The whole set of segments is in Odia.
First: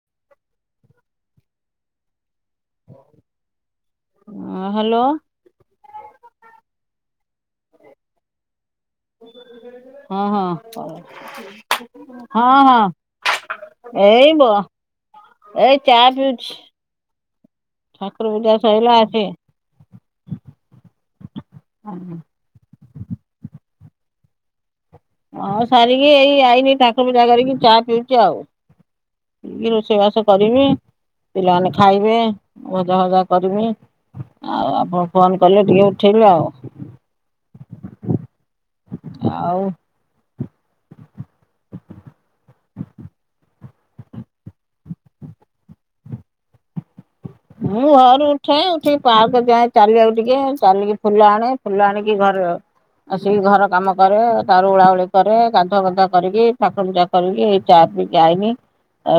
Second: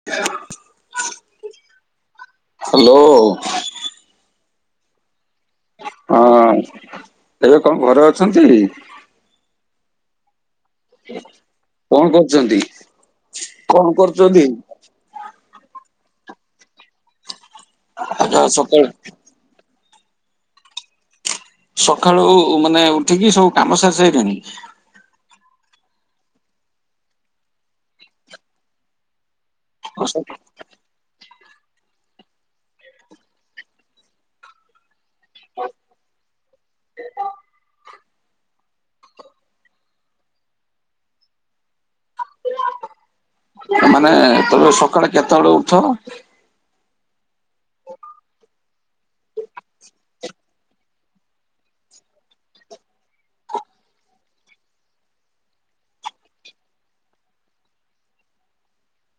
[unintelligible] ହ୍ୟାଲୋ। ହ୍ୟାଲୋ। ହଁ ଏବେ କଣ ଘରେ ଅଛନ୍ତି? ହଁ ହଁ। କଣ ହଁ କରୁଛନ୍ତି? କଣ ହଁ କରୁଛନ୍ତି? ଏଇବ ଏଇ ଚା ପିଉଛି ଠାକୁର ଆଚ୍ଛା ପୂଜା ସକାଳୁ ସଇଲା [inaudible] ସକାଳୁ ମାନେ ଉଠିକି ସବୁ କାମ ସାରିସାଇଲେଣି? ହଁ ସାରିକି ଏଇ ଆଇନି ଠାକୁର ପୂଜା କରିକି ଚା ପିଉଛି ଆଉ ଯିବି ରୋ ରୋଷଇ ବାସ କରିମୀ ପିଲାମାନେ ଖାଇବେ ଭଜା ଭଜା କରିମୀ। ଆଉ ଆପଣ ଫୋନ୍ କଲେ ଟିକେ ଉଠେଇଲେ ଆଉ। ଆଉ ମାନେ ତମେ ସକାଳେ କେତେବେଳେ ଉଠ? ମୁଁ ଭୋରୁ ଉଠେ ଉଠିକି ପାର୍କ ଯାଏ ଚାଲିବାକୁ ଟିକେ ଚାଲିକି ଫୁଲ ଆଣେ। ଫୁଲ ଆଣିକି ଘରେ ଆସିକି ଘର କାମ କରେ ତାର ଉଳାଉଳି କରେ ଗାଧୁଆ ପାଧୁଆକରିକି ଠାକୁର ପୂଜା କରିକି ଏଇ ଚା ପିଇକି ଆଇନି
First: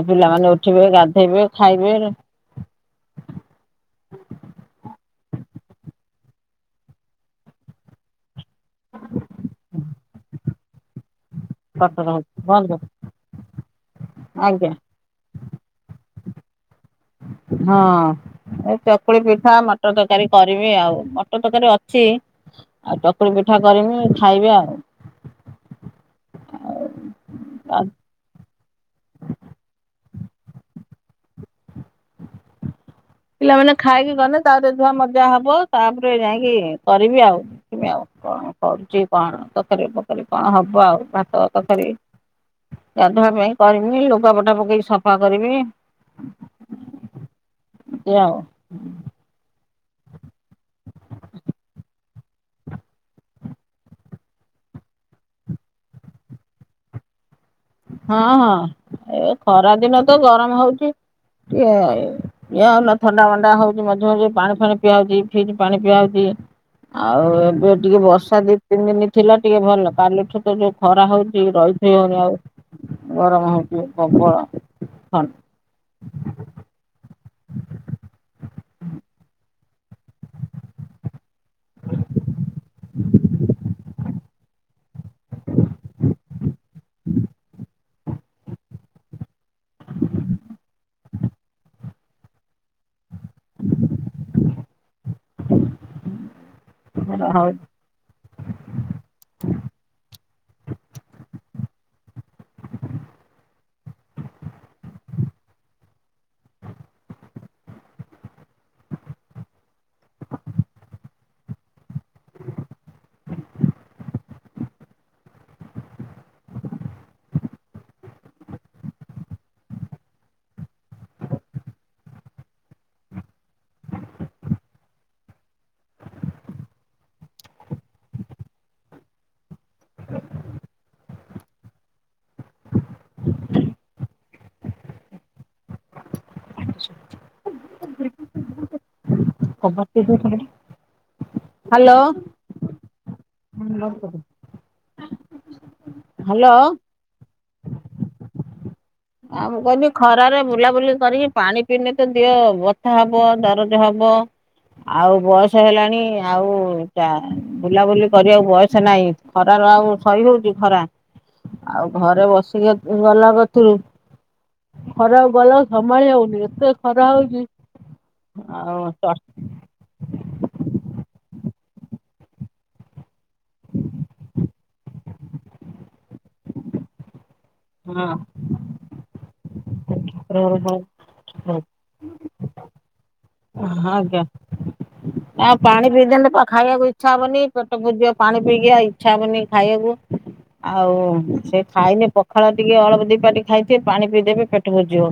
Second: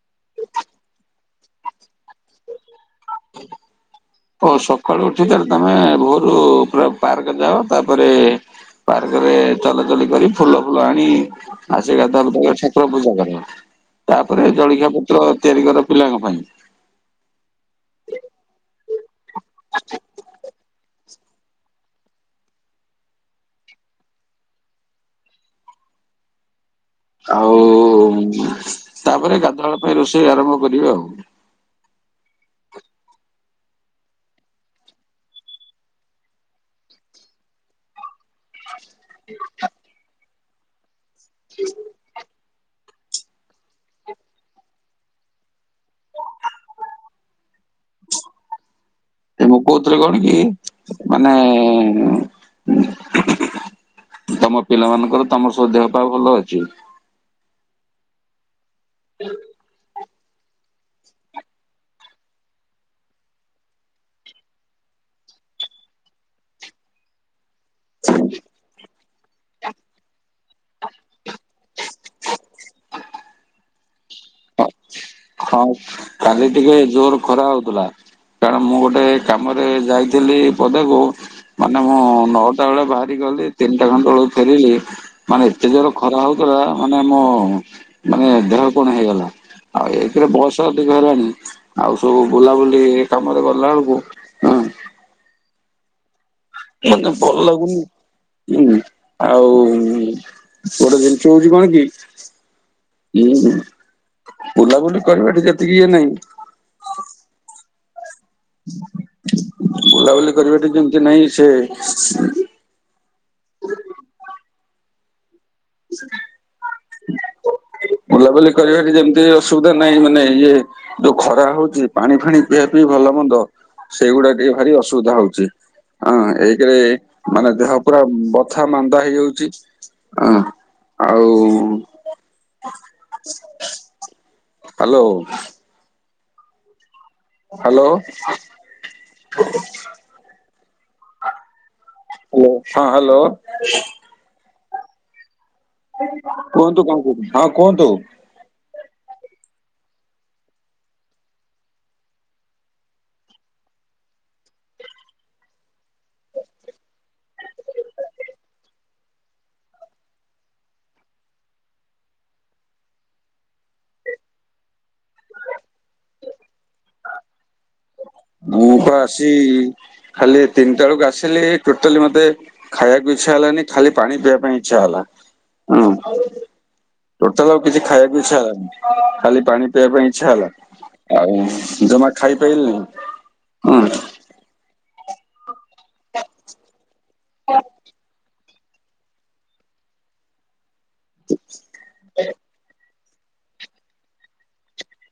ପିଲାମାନେ ଉଠିବେ ଗାଧେଇବେ ଖାଇବେ। ଓ ସକାଳୁ ଉଠି ତାହେଲେ ତମେ ଭୋରୁ ପୁରା ପାର୍କ ଯାଅ ତାପରେ ପାର୍କରେ ଚଲାଚଲି କରି ଫୁଲ ଫୁଲ ଆଣି ଆସିକି ଗାଧୁଆ କଟର ପାଧୁଆ ହଉଛି ବନ୍ଦ କରିକିଠାକୁର ପୂଜା କର ତାପରେ ଆଜ୍ଞା ଜଳଖିଆ ପତ୍ର ତିଆରି କର ପିଲାଙ୍କ ପାଇଁ। ହଁ ଏ ଚକୁଳି ପିଠା ମଟର ତରକାରୀ କରିବି ଆଉ। ମଟର ତରକାରୀ ଅଛି ଆଉ ଚକୁଳି ପିଠା କରିମି ଖାଇବେ ଆଉ। ଆଉ ତାପରେ ଗାଧୁଆ ବେଳପାଇଁ ରୋଷେଇ ଆରମ୍ଭ କରିବେ ଆଉ। ପିଲାମାନେ ଖାଇକି ଗଲେ ତାରେ ଧୁଆ ମଜା ହବ ତାପରେ ଯାଇଁକି କରିବି ଆଉ। [unintelligible] ଆଉ କଣ। କରୁଚି କଣ ତକାରୀ ଫକାରୀ କଣ ହବ ଆଉ, ଭାତ ତକାରୀ। ଗାଧୁଆ ପାଇଁ କରିବି, ଲୁଗାପଟା ପକେଇକି ସଫା କରିବି। [unintelligible] ଆଉ। ଏ ମୁଁ କହୁଥିଲି କଣ କି ମାନେ ତମ ପିଲାମାନଙ୍କର ତମର ସବୁ ଦେହ ପା ଭଲ ଅଛି? ହଁ-ହଁ ଏ ଖରା ଦିନ ତ ଗରମ୍ ହଉଚି [unintelligible] ଇଏ ଆଉ ଥଣ୍ଡା ମଣ୍ଡା ହଉଚି ମଝିରେ-ମଝିରେ ପାଣି ଫଣି ପିଆ ହଉଚି, ଫ୍ରିଜ୍ ପାଣି ପିଆ ହଉଚି। ଆଉ ଏବେ ଟିକେ ବର୍ଷା ଦି ତିନି ଦିନ ଥିଲା ଟିକେ ଭଲ, କାଲିଠୁ ତ ଯୋଉ ଖରା ହଉଚି ର ହି ହଉନି ଆଉ। ଗରମ ହଉଚି ପବଳ। ହଁ କାଲି ଟିକେ ଜୋର ଖରା ହଉଥିଲା। କାରଣ ମୁଁ ଗୋଟେ କାମରେ ଯାଇଥିଲି ପଦାକୁ। ମାନେ ମୁଁ ନଅଟା ବେଳେ ବାହାରି ଗଲି ତିନିଟା ଖଣ୍ଡେ ବେଳକୁ ଫେରିଲି। ମାନେ ଏତେ ଯୋର ଖରା ହଉଥିଲା, ମାନେ ମୁଁ ମାନେ ଦେହ କଣ ହେଇଗଲା, ଆଉ ଏ [unintelligible] ବୟସ ଅଧିକ ହେଲାଣି, ଆଉ ସବୁ ବୁଲାବୁଲି ଏ କାମରେ ଗଲା ବେଳୁକୁ ମାନେ ଭଲ ହଉ ଲାଗୁନି। ହୁଁ ଆଉ ଗୋଟେ ଜିନିଷ ହଉଚି କଣ କି? [unintelligible] ବୁଲାବୁଲି କରିବାଟା ଯେତିକି ଇଏ ନାହିଁ ବୁଲାବୁଲି କରିବାଟା ଯେମ୍ତି ନାହିଁ ସେ [inaudible] ବୁଲାବୁଲି କରିବାରେ ଯେମ୍ତି ଅସୁବିଧା ନାହିଁ, ମାନେ ଇଏ ଯୋଉ ଖରା ହଉଚି ପାଣି ଫାଣି ପିଆ ପିଇ ଭଲ ମନ୍ଦ ସେଇଗୁଡା ଟିକେ ଭାରି ଅସୁବିଧା ହଉଚି। ହଁ ଏକେରେ ମାନେ ଦେହ ପୁରା ବଥା ମାନ୍ଦା ହେଇଯାଉଚି ଆଉ ହାଲୋ। ହାଲୋ। ହାଲୋ। ହଁ ହାଲୋ। ହ୍ୟାଲୋ। ହଁ କୁହନ୍ତୁ। ଆଉ ମୁଁ କହିଲି ଖରାରେ ବୁଲାବୁଲି କରିକି ପାଣି ପିଇିନେ ତ ଦିଅ ବଥା ହବ ଦରଜ ହବ ଆଉ ବୟସ ହେଲାଣି, ଆଉ ଟା ବୁଲାବୁଲି କରିବାକୁ ବୟସ ନାହିଁ। ଖରାରୁ ଆଉ ସହି ହଉଚି ଖରା, ଆଉ ଘରେ ବସିକି ଗଲା [unintelligible] ଖରାକୁ ଗଲାକୁ ସମାଳି ହଉନି, ଏତେ ଖରା ହଉଚି। ମୁ ପା ଆସି ଖାଲି ଏ ତିନିଟା ବେଳୁକୁ ଆସିଲି ଟୋଟାଲି ମତେ ଖାଇବାକୁ ଇଚ୍ଛା ହେଲାନି ଖାଲି ପାଣି ପିଇବା ପାଇଁ ଇଚ୍ଛା ହେଲା। ଟୋଟାଲ ଆଉ କିଛି ଖାଇବାକୁ ଇଚ୍ଛା ହେଲାନି, ଖାଲି ପାଣି ପିଇବା ପାଇଁ ଇଚ୍ଛା ହେଲା ହଁ। ଆଉ ଜମା ଖାଇପାଇଲି ନେଇଁ। ହଁ ଆଜ୍ଞା। ଆ ପାଣି ପିଇଦେଲେ ପା ଖାଇବାକୁ ଇଚ୍ଛା ହବନି ପେଟ ପୁରିଯିବ। ପାଣି ପିଇକି ଆ ଇଚ୍ଛା ହବନି ଖାଇଆକୁ। ଆଉ ସେ ଖାଇନେ ପଖାଳ ଟିକେ ଅଳପ ଦିପାଟି ଖାଇଥିବେ ପାଣି ପିଇଦେବେ ପେଟ ପୁରିଯିବ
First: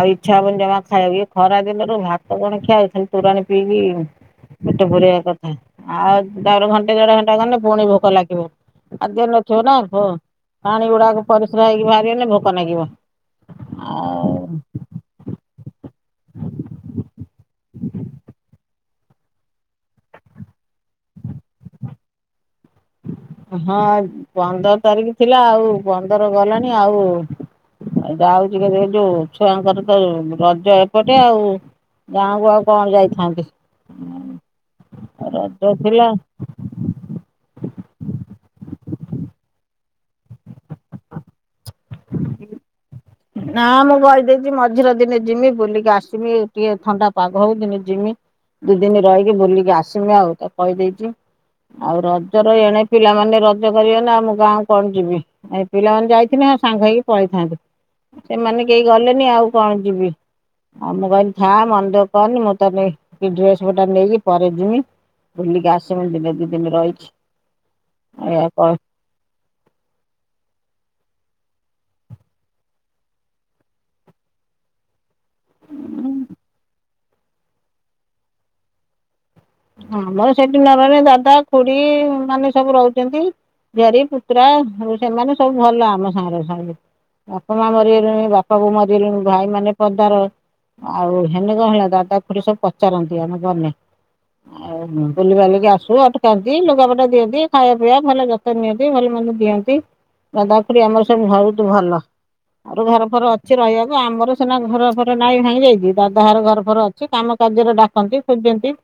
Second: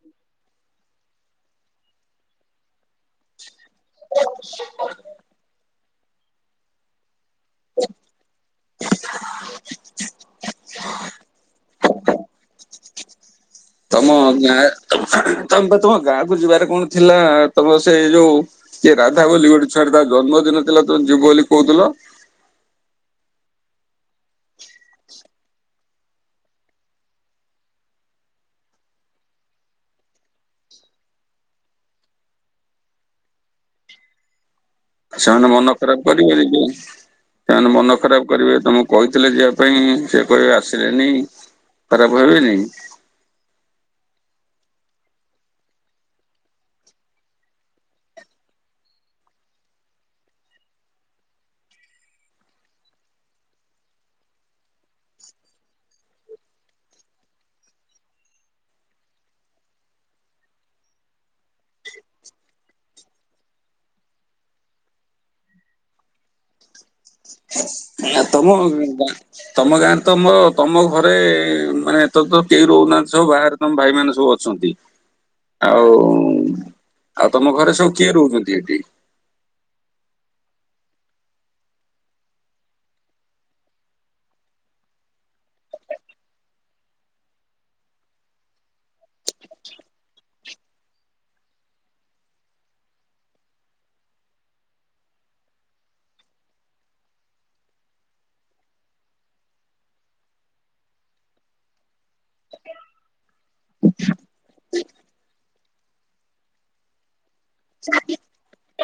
ଆଉ ଇଚ୍ଛା ହବନି ଜମା ଖାଇବାକୁ, ଇଏ ଖରା ଦିନରୁ ଭା ଆଉ କଣ ଖିଆ ହେଇଥିଲ ତୁରଣ ପିଇକି ପେଟ ଭରେଇବା କଥା। ଆଉ ତାର ଘଣ୍ଟେ ଦେଢ ଘଣ୍ଟା ଗନେ ପୁଣି ଭୋକ ଲାଗିବ ଆଉ ଦେହରେ ନଥିବ ନା ପ ପାଣି ଗୁଡାକ ପରିସ୍ରା ହେଇକି ବାହାରିଗନେ ଭୋକ ନାଗିବ। ତୋମ ଆଉ ଗାଁ ତମ ତୋମ ବା ତୋମ ଗାଁକୁୁ ଯିବାରେ କଣ ଥିଲା? ତୋମ ସେଇ ଯୋଉ କିଏ ରାଧା ବୋଲି ଗୋଟେ ଛୁଆଟେ ତା ଜନ୍ମଦିନ ଥିଲା ତୋମେ ଯିବ ବୋଲି କହୁଥିଲ? ହଁ ପନ୍ଦର ତାରିଖ ଥିଲା, ଆଉ ପନ୍ଦର ଗଲାଣି, ଆଉ ଏ ଯାଉଚି କେତେଳେ ଯୋଉ ଛୁଆଙ୍କର ତ ରଜ ଏପଟେ ଆଉ। ଗାଁକୁ ଆଉ କଣ ଯାଇଥାନ୍ତି। ସେମାନେ ରଜ ମନ ଖରାପ ଥିଲା କରିବେନି ଯୋଉ ସେମାନେ ମନ ଖରାପ କରିବେ, ତୋମକୁ କହିଥିଲେ ଯିବା ପାଇଁ ସେ କହିବେ ଆସିଲେନି। ଖରାପ ଭାବିବେନି କି? ନା ମୁଁ କହିଦେଇଚି ମଝିରେ ଦିନେ ଯିମି ବୁଲିକି ଆସିମି, ଟିକେ ଥଣ୍ଡା ପାଗ ହଉ ଦିନେ ଯିମି। ଦି ଦିନି ରହିକି ବୁଲିକି ଆସିମି ଆଉ ତାକୁ କହିଦେଇଚି। ଆଉ ରଜର ଏଣେ ପିଲାମାନେ ରଜ କରିବେ ନା ଆଉ ଗାଁ କଣ ଯିମି। ଏ ପିଲାମାନେ ଯାଇଥଥିନେ ଆଉ ସାଙ୍ଗ ହେଇକି ପଳେଇଥାଆନ୍ତି। ସେମାନେ କେହି ଗଲେନି ଆଉ କଣ ଯିବି। ଆଉ ମୁଁ କହିନି ଥା ମନ ଦୁଃଖ କରନି ମୁଁ ତ ନେ ଇ ଡ୍ରେସ୍ ପଟା ନେଇକି ପରେ ଯିମି। ବୁଲିକି ଆସିମି ଦିନେ ଦି ଦିନ ରହିଛି। ଆ, ତୋମ ଗାଁ ତୋମ ଗାଁରେ ତୋମ ତୋମ ଘରେ ମାନେ ଏତତ କେଇ ରହୁନାହାନ୍ତି, ସବୁ ବାହାରେ ତୋମ ଭାଇମାନେ ସବୁ ଅଛନ୍ତି। ଆଉ ଆଉ ତୋମ ଘରେ ସବୁ କିଏ ରହୁଛନ୍ତି ଏଠି? ଆମର ସେଠି ନରହିଲେ ଦାଦା ଖୁଡି ମାନେ ସବୁ ରହୁଚ। ନ୍ତି। ଝିଆରୀ ପୁତୁରା ଆଉ ସେମାନେ ସବୁ ଭଲ ଆମ ସାଙ୍ଗରେ ସାଙ୍ଗରେ। ବାପା ମା ମରିଗଲେଣି, ବାପା ବୋଉ ମରିଗଲେଣି ଭାଇ ମାନେ ପଦାରେ। ଆଉ ହେନେ କଣ ହେଲା ଦାଦା ଖୁଡି ସବୁ ପଚାରନ୍ତି ଆମେ ଗନେ। ଆଉ ହଁ ବୁଲିବାଲିକି ଆସୁ ଅଟକାନ୍ତି, ଲୁଗାପଟା ଦିଅନ୍ତି ଖାଇବା ପିଇବା, ଭଲ ଯ ତ ନିଅନ୍ତି ଭଲ ମନ୍ଦ ଦିଅନ୍ତି, ଦାଦା ଖୁଡି ଆମର ସବୁ ଭଉତୁ ଭଲ। ଆଉଠୁ ଘର ଫର ଅଛି ରହିବାକୁ, ଆମର ସିନା ଘର ଫର ନାଇଁ ଭାଙ୍ଗି ଯାଇଚି, ଦାଦା ଘର ଘର ଫର ଅ ଛି କାମ କାର୍ଯ୍ୟରେ ଡାକନ୍ତି, ଖୁଜନ୍ତି।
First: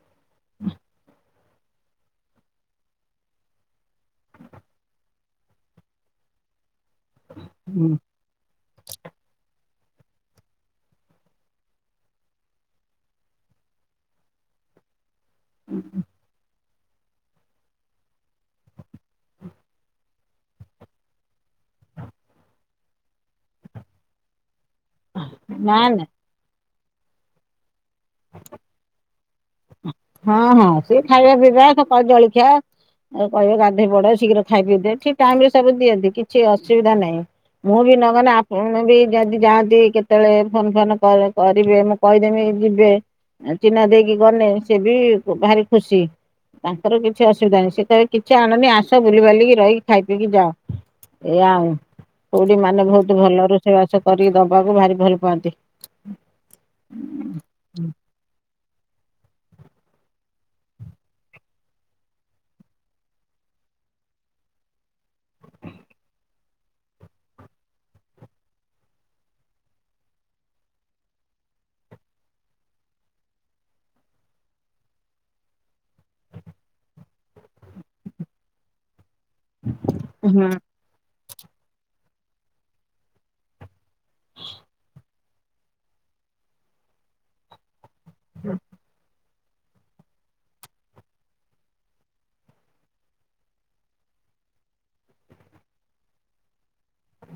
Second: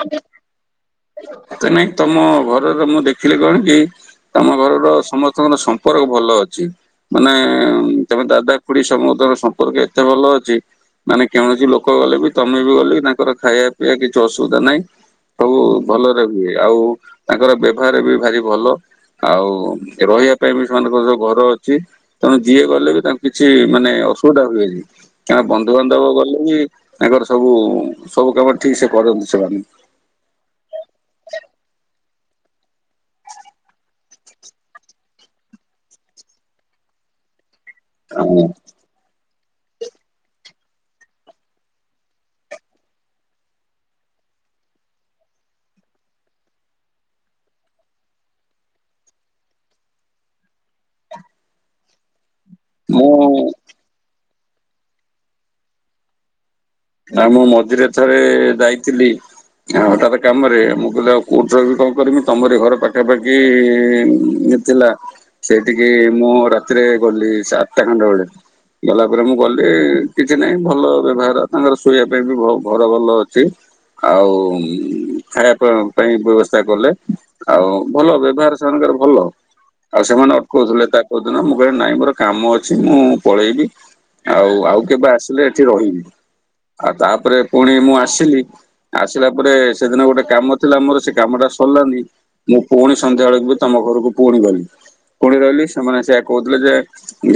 ତ ନାଇ ତୋମ ଘରର ମୁଁ ଦେଖିଲି କଣ କି ତୋମ ଘରର ସମସ୍ତଙ୍କର ସମ୍ପର୍କ ଭଲ ଅଛି, ମାନେ ଉଁ, ତୋମ ଦାଦା ଖୁଡି ସମତଙ୍କର ସମ୍ପର୍କ ଏତେ ଭଲ ଅଛି। ମାନେ କୌଣସି ଲୋକ ଗଲେ ବି ତୋମେ ବି ଗଲେ ବି ତାଙ୍କର ଖାଇବା ପିଇବା କିଛି ଅସୁବିଧା ନାହିଁ। ସବୁ ଭଲରେ ହୁଏ ଆଉ ତାଙ୍କର ବ୍ୟବହାର ବି ଭାରି ଭଲ। ଆଉ ରହିବା ପାଇଁ ବି ସେମାନଙ୍କ ଯୋଉ ଘର ଅଛି। ତେଣୁ ଯିଏ ଗଲେ ବି ତାଙ୍କୁ କିଛି ମାନେ ଅସୁବିଧା ହୁଏନି। ତାଙ୍କ ନା ନା ବନ୍ଧୁବାନ୍ଧବ ଗଲେ ବି ତାଙ୍କର ସବୁ, ସବୁ କାମ ଠିକ ସେ କରନ୍ତି ସେମାନେ। ହଁ, ହଁ ସିଏ ଖାଇବା ପିଇବା ସକାଳୁ ଜଳଖିଆ। ଆଉ କହିବେ ଗାଧେଇ ପଡ ଶୀଘ୍ର ଖାଇ ପିଇ ଦେ, ଠିକ ଟାଇମ୍ ରେ ସବୁ ଦିଅନ୍ତି କିଛି ଅସୁବିଧା ନାହିଁ। ମୁଁ ବି ନଗଲେ ଆଉ ଆପଣଙ୍କର ବି ଯଦି ଯାଆନ୍ତି କେତେବେଳେ ଫୋନ୍ ଫାନ କର କରିବେ ମୁଁ କହିଦେମି ଯିବେ। ଏ ଚିହ୍ନା ଦେଇକି ଗନେ ସିଏ ବି ବ-ଭାରି ଖୁସି। ତାଙ୍କର କିଛି ଅସୁବିଧା ନାହିଁ, ସେ କହିବେ କିଛି ଆଣନି ଆସ ବୁଲିିବାଲି କି ରହିକି ଖାଇ ପିଇକି ଯାଅ। ଏଇଆ ଆଉ। ଖୁଡୀ ମାନେ ବହୁତ ମୁଁ ଭଲ, ରୋଷେଇ ବାସ କରିକି ଦବାକୁ ଭାରି ଭଲ ପାଆନ୍ତି। ଆଉ ମୁଁ ମଝିରେ ଥରେ ଯାଇଥିଲି। ହଟାତ୍ କାମରେ ମୁଁ କହିଲି ଆଉ କୋଉଠି ରହିବି କଣ କରିବି ତମରି ଘର ପାଖାପାଖି ମୁଁ। ଥିଲା ସେଠିକି ମୁଁ ରାତିରେ ଗଲି ସେ ଆଠଟା ଖଣ୍ଡେ ବେଳେକୁ। ଗଲା ପରେ ମୁଁ ଗଲି କିଛି ନାହିଁ ଭଲ ବ୍ୟବହାର। ତାଙ୍କର ଶୋଇବା ପାଇଁ ବି ଘର ଭଲ ଅଛି। ଆଉ ଖାଇବା ପାଇଁ ବ୍ୟବସ୍ଥା କଲେ। ଆଉ ଭଲ ବ୍ୟବହାର ସେମାନଙ୍କର ଭଲ ଆଉ ହୁଁ ସେମାନେ ଅଟକାଉଥିଲେ ତ। କୋଉଦିନ ମୁଁ କହିଲି ନାଇଁ ମୋର କାମ ଅଛି ମୁଁ ପଳେଇବି। ଆଉ ଆଉ କେବେ ଆସିଲେ ଏଠି ରହିବି। ଆଉ ତାପରେ ପୁଣି ମୁଁ ଆସିଲି ଆସିଲା ପରେ ସେଦିନ ଗୋଟେ କାମ ଥିଲା ମୋର ସେ କାମଟା ସରିଲାନି। ମୁଁ ପୁଣି ସନ୍ଧ୍ୟା ବେଳକୁ ବି ତମ ଘରକୁ ପୁଣି ଗଲି ପୁଣି ରହିଲି ସେମାନେ ସେଇଆ କହୁଥିଲେ ଯେ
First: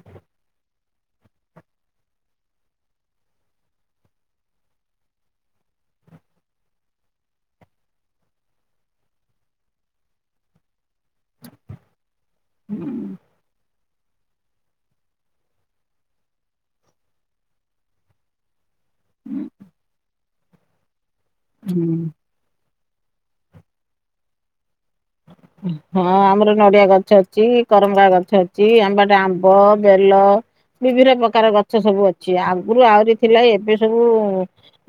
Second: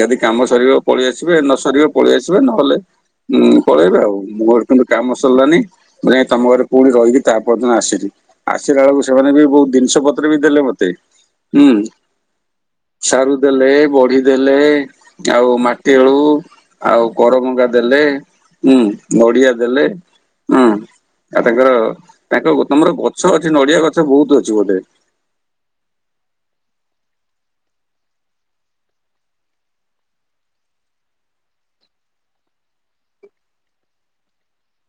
ଯଦି କାମ ସରିବ ପଳେଇ ଆସିବେ ନ ସରିବ ପଳେଇ ଆସିବେ ନହେଲେ ପଳେଇବେ ଆଉ। ମୋର କିନ୍ତୁ କାମ ସରିଲାନେହିଁ ମୁଁ ଯାଇକି ତମ ଘରେ ପୁଣି ରହିକି ତାପରଦିନ ଆସିଲି। ଆସିଲା ବେଳକୁ ସେମାନେ ବି ବହୁତ ଜିନିଷ ପତ୍ର ବି ଦେଲେ ମତେ ହୁଁ। ହୁଁ। ସାରୁ ଦେଲେ ବଢି ଦେଲେ ଆଉ ମାଟି ଆଳୁ। ଆଉ କରଭଙ୍ଗା ଦେଲେ ହୁଁ ନଡିଆ ଦେଲେ। ହୁଁ ଆଉ ତାଙ୍କର ହୁଁ। ତାଙ୍କ ତମର ଗଛ ଅଛି ନଡିଆ ଗଛ ବହୁତ ଅଛି ବୋଧେ। ହଁ ଆମର ନଡିଆ ଗଛ ଅଛି କରଭଙ୍ଗା ଗଛ ଅଛି ଆମପଟେ ଆମ୍ବ ବେଲ। ବିଭିନ୍ନ ପ୍ରକାର ଗଛ ସବୁ ଅଛି ଆଗରୁ ଆହୁରି ଥିଲା ଏବେ ସବୁ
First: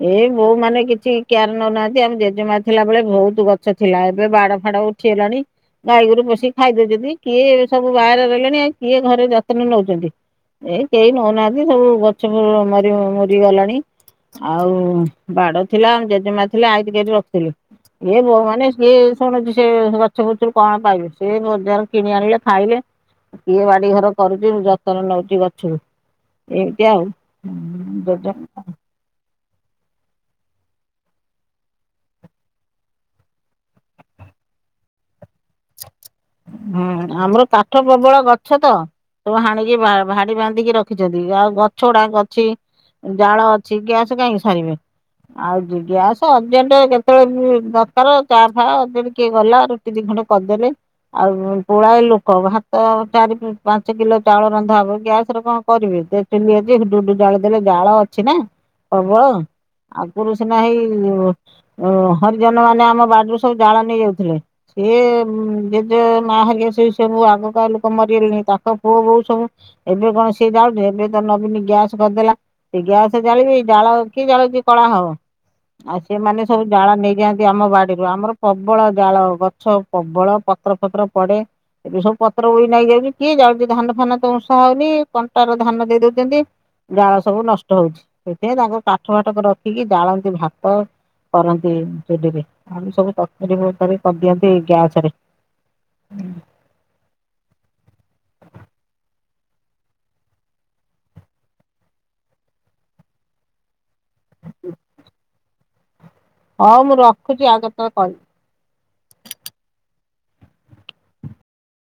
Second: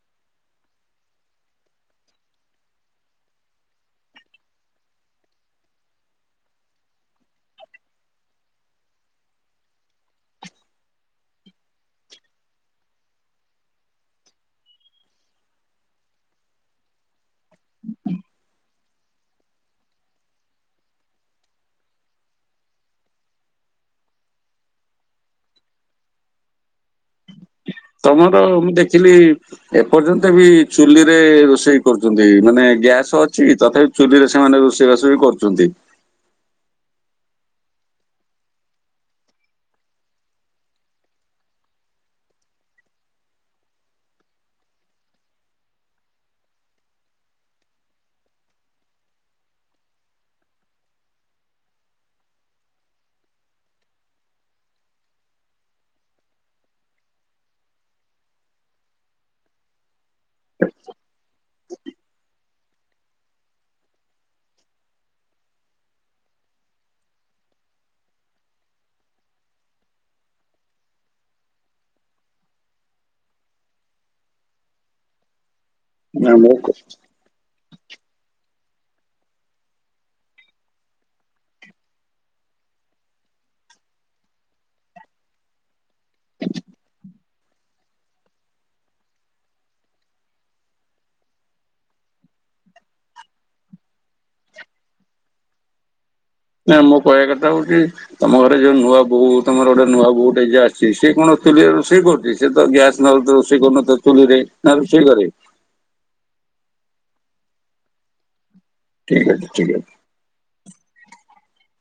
ଏଇ ବୋହୂ ମାନେ କିଛି କେୟାର ନଉନାହାନ୍ତି ଆମ ଜେଜେମା ଥିଲା ବେଳେ ବହୁତ ଗଛ ଥିଲା ଏବେ ବାଡ ଫାଡ ଉଠି ଗଲାଣି। ଗାଈ ଗୋରୁ ପଶିକି ଖାଇଦଉଛନ୍ତି କିଏ ଏ ସବୁ ବାହାରେ ରହିଲେଣି ଆଉ କିଏ ଘରେ ଯତ୍ନ ନଉଛନ୍ତି। ଏ କେହି ନଉନାହାନ୍ତି ସବୁ ଗଛ ମ ମରି ମରିଗଲାଣି। ଆଉ ବାଡ ଥିଲା ଆମ ଜେଜେମା ଥିଲା ଆଇତିି କରି ରଖିଥୁଲେ। ଏ ବୋହୁ ମାନେ ସିଏ ଶୁଣୁଚି। ସେ ଏ ଗଛ ପତ୍ର ରୁ କଣ ପାଇବେ ସେ ବଜାରୁ କିଣି ଆଣିଲେ ଖାଇବେ। କିଏ ବାଡି ଘର କରୁଚି ଯତ୍ନ ନଉଚି ଗଛକୁ ଏମିତି ଆଉ। ତମର ମୁଁ ଦେଖିଲି। ଏପର୍ଯ୍ୟନ୍ତ ବି ଚୁଲିରେ ରୋଷେଇ କରୁଚନ୍ତି ମାନେ ଗ୍ୟାସ ଅଛି ତଥାପି ଚୁଲିରେ ସେମାନେ ରୋଷେଇବାସ ବି କରୁଚନ୍ତି। ହଁ ଆମର କାଠ ପ୍ରବଳ ଗଛ ତ। ସବୁ ହାଣିକି ବା ଭାଡି ବାନ୍ଧିକି ରଖିଛନ୍ତି ଆଉ ଗଛ ଗୁଡାକ ଅଛି। ଜାଳ ଅଛି ଗ୍ୟାସ୍ କାହିଁକି ସାରିବେ। ଆଉ ଦୁ ଗ୍ୟାସ୍ ଅର୍ଜେଣ୍ଟେ କେତେବେଳେ ବାପାର ଚା ଫା ଅର୍ଜେଣ୍ଟେ କିଏ ଗଲା ରୁଟି ଦି ଖଣ୍ଡ କରିଦେବେ। ଆଉ ପୋଳାଏ ଲୋକ ଭାତ ଚାରି ପାଞ୍ଚ କିଲୋ ଚାଉଳ ରନ୍ଧା ହବ ଗ୍ୟାସ ରେ କଣ କରିବେଏ ତେ। ଚୁଲିରେ ଯେ ଢୋ ଢୋ ଜାଳ ଦେଲେ ଜାଳ ଅଛି ନା କରିଦବା। ଆଗରୁ ସିନା ହେଇ ଓ ହରିଜନ ମାନେ ଆମ ବାଡିରୁୁ ସବୁ ଜାଳ ନେଇ ଯାଉଥିଲେ ସିଏ। ହୁଁ ଜେଜେ ମା ହେରିକା ସେ ସବୁ ଆଗକାଳ ଲୋକ ମରିଗଲେଣି ତାଙ୍କ ପୁଅ ବୋଉ ସବୁ ଏବେ କଣ ସିଏ ଯାଉଚି ଏବେ ତ ନବୀନ ଗ୍ୟାସ କରିଦେଲା। ସେ ଗ୍ୟାସ ଜାଳିବେ ଜାଳ କିଏ ଜାଳୁଉଚି କଳା ହବ। ଆଉ ସେମାନେ ସବୁ ଜାଳ ନେଇଯାଆନ୍ତି ଆମ ବାଡିରୁ ଆମର ପ୍ରବଳ ଜାଳ ଗଛ। ପ୍ରବଳ ପତ୍ର ଫତ୍ର ପଡେ। ଏବେ ସବୁ ପତ୍ର ଉଇ ନାଗିଯାଉଚି କିଏ ଯାଉଚି ଧାନ ଫାନ ତ ଉଁଷା ହଉନି କଣ୍ଟାର ଧାନ ଦେଇ ଦଉଚନ୍ତି। ଜାଳ ସବୁ ନଷ୍ଟ ହଉଛି ସେଥିପାଇଁ ତାଙ୍କୁ କାଠ ଫାଠକୁ ରଖିକି ଜାଳନ୍ତି ଭାତ କରନ୍ତି ଚୁଲିରେ ଆହୁରି ସବୁ ତରକାରୀ ଫରକାରୀ କରିଦିଅନ୍ତି ଗ୍ୟା ସେରେ ଉଁ। ନା ମୋ କହିବା କଥା ହଉଚି ତମ ଘରେ ଯିଏ ନୂଆ ବୋହୂ ତମର ଗୋଟେ ନୂଆ ବୋହୂଟେ ଯିଏ ଆସିଚି ସିଏ କଣ ଚୁଲିରେ ରୋଷେଇ କରୁଚି। ସିଏ ତ ଗ୍ୟାସ୍ ନହେଲେ ତ ରୋଷେଇ କରୁନଥବ ଚୁଲିରେ ନା ରୋଷେଇ କରେ। ହଉ ମୁଁ ରଖୁଛି ଆଉ କେତେବେଳେ କରିବି। ଠିକ୍ ଅଛି ଠିକ୍ ଅଛି।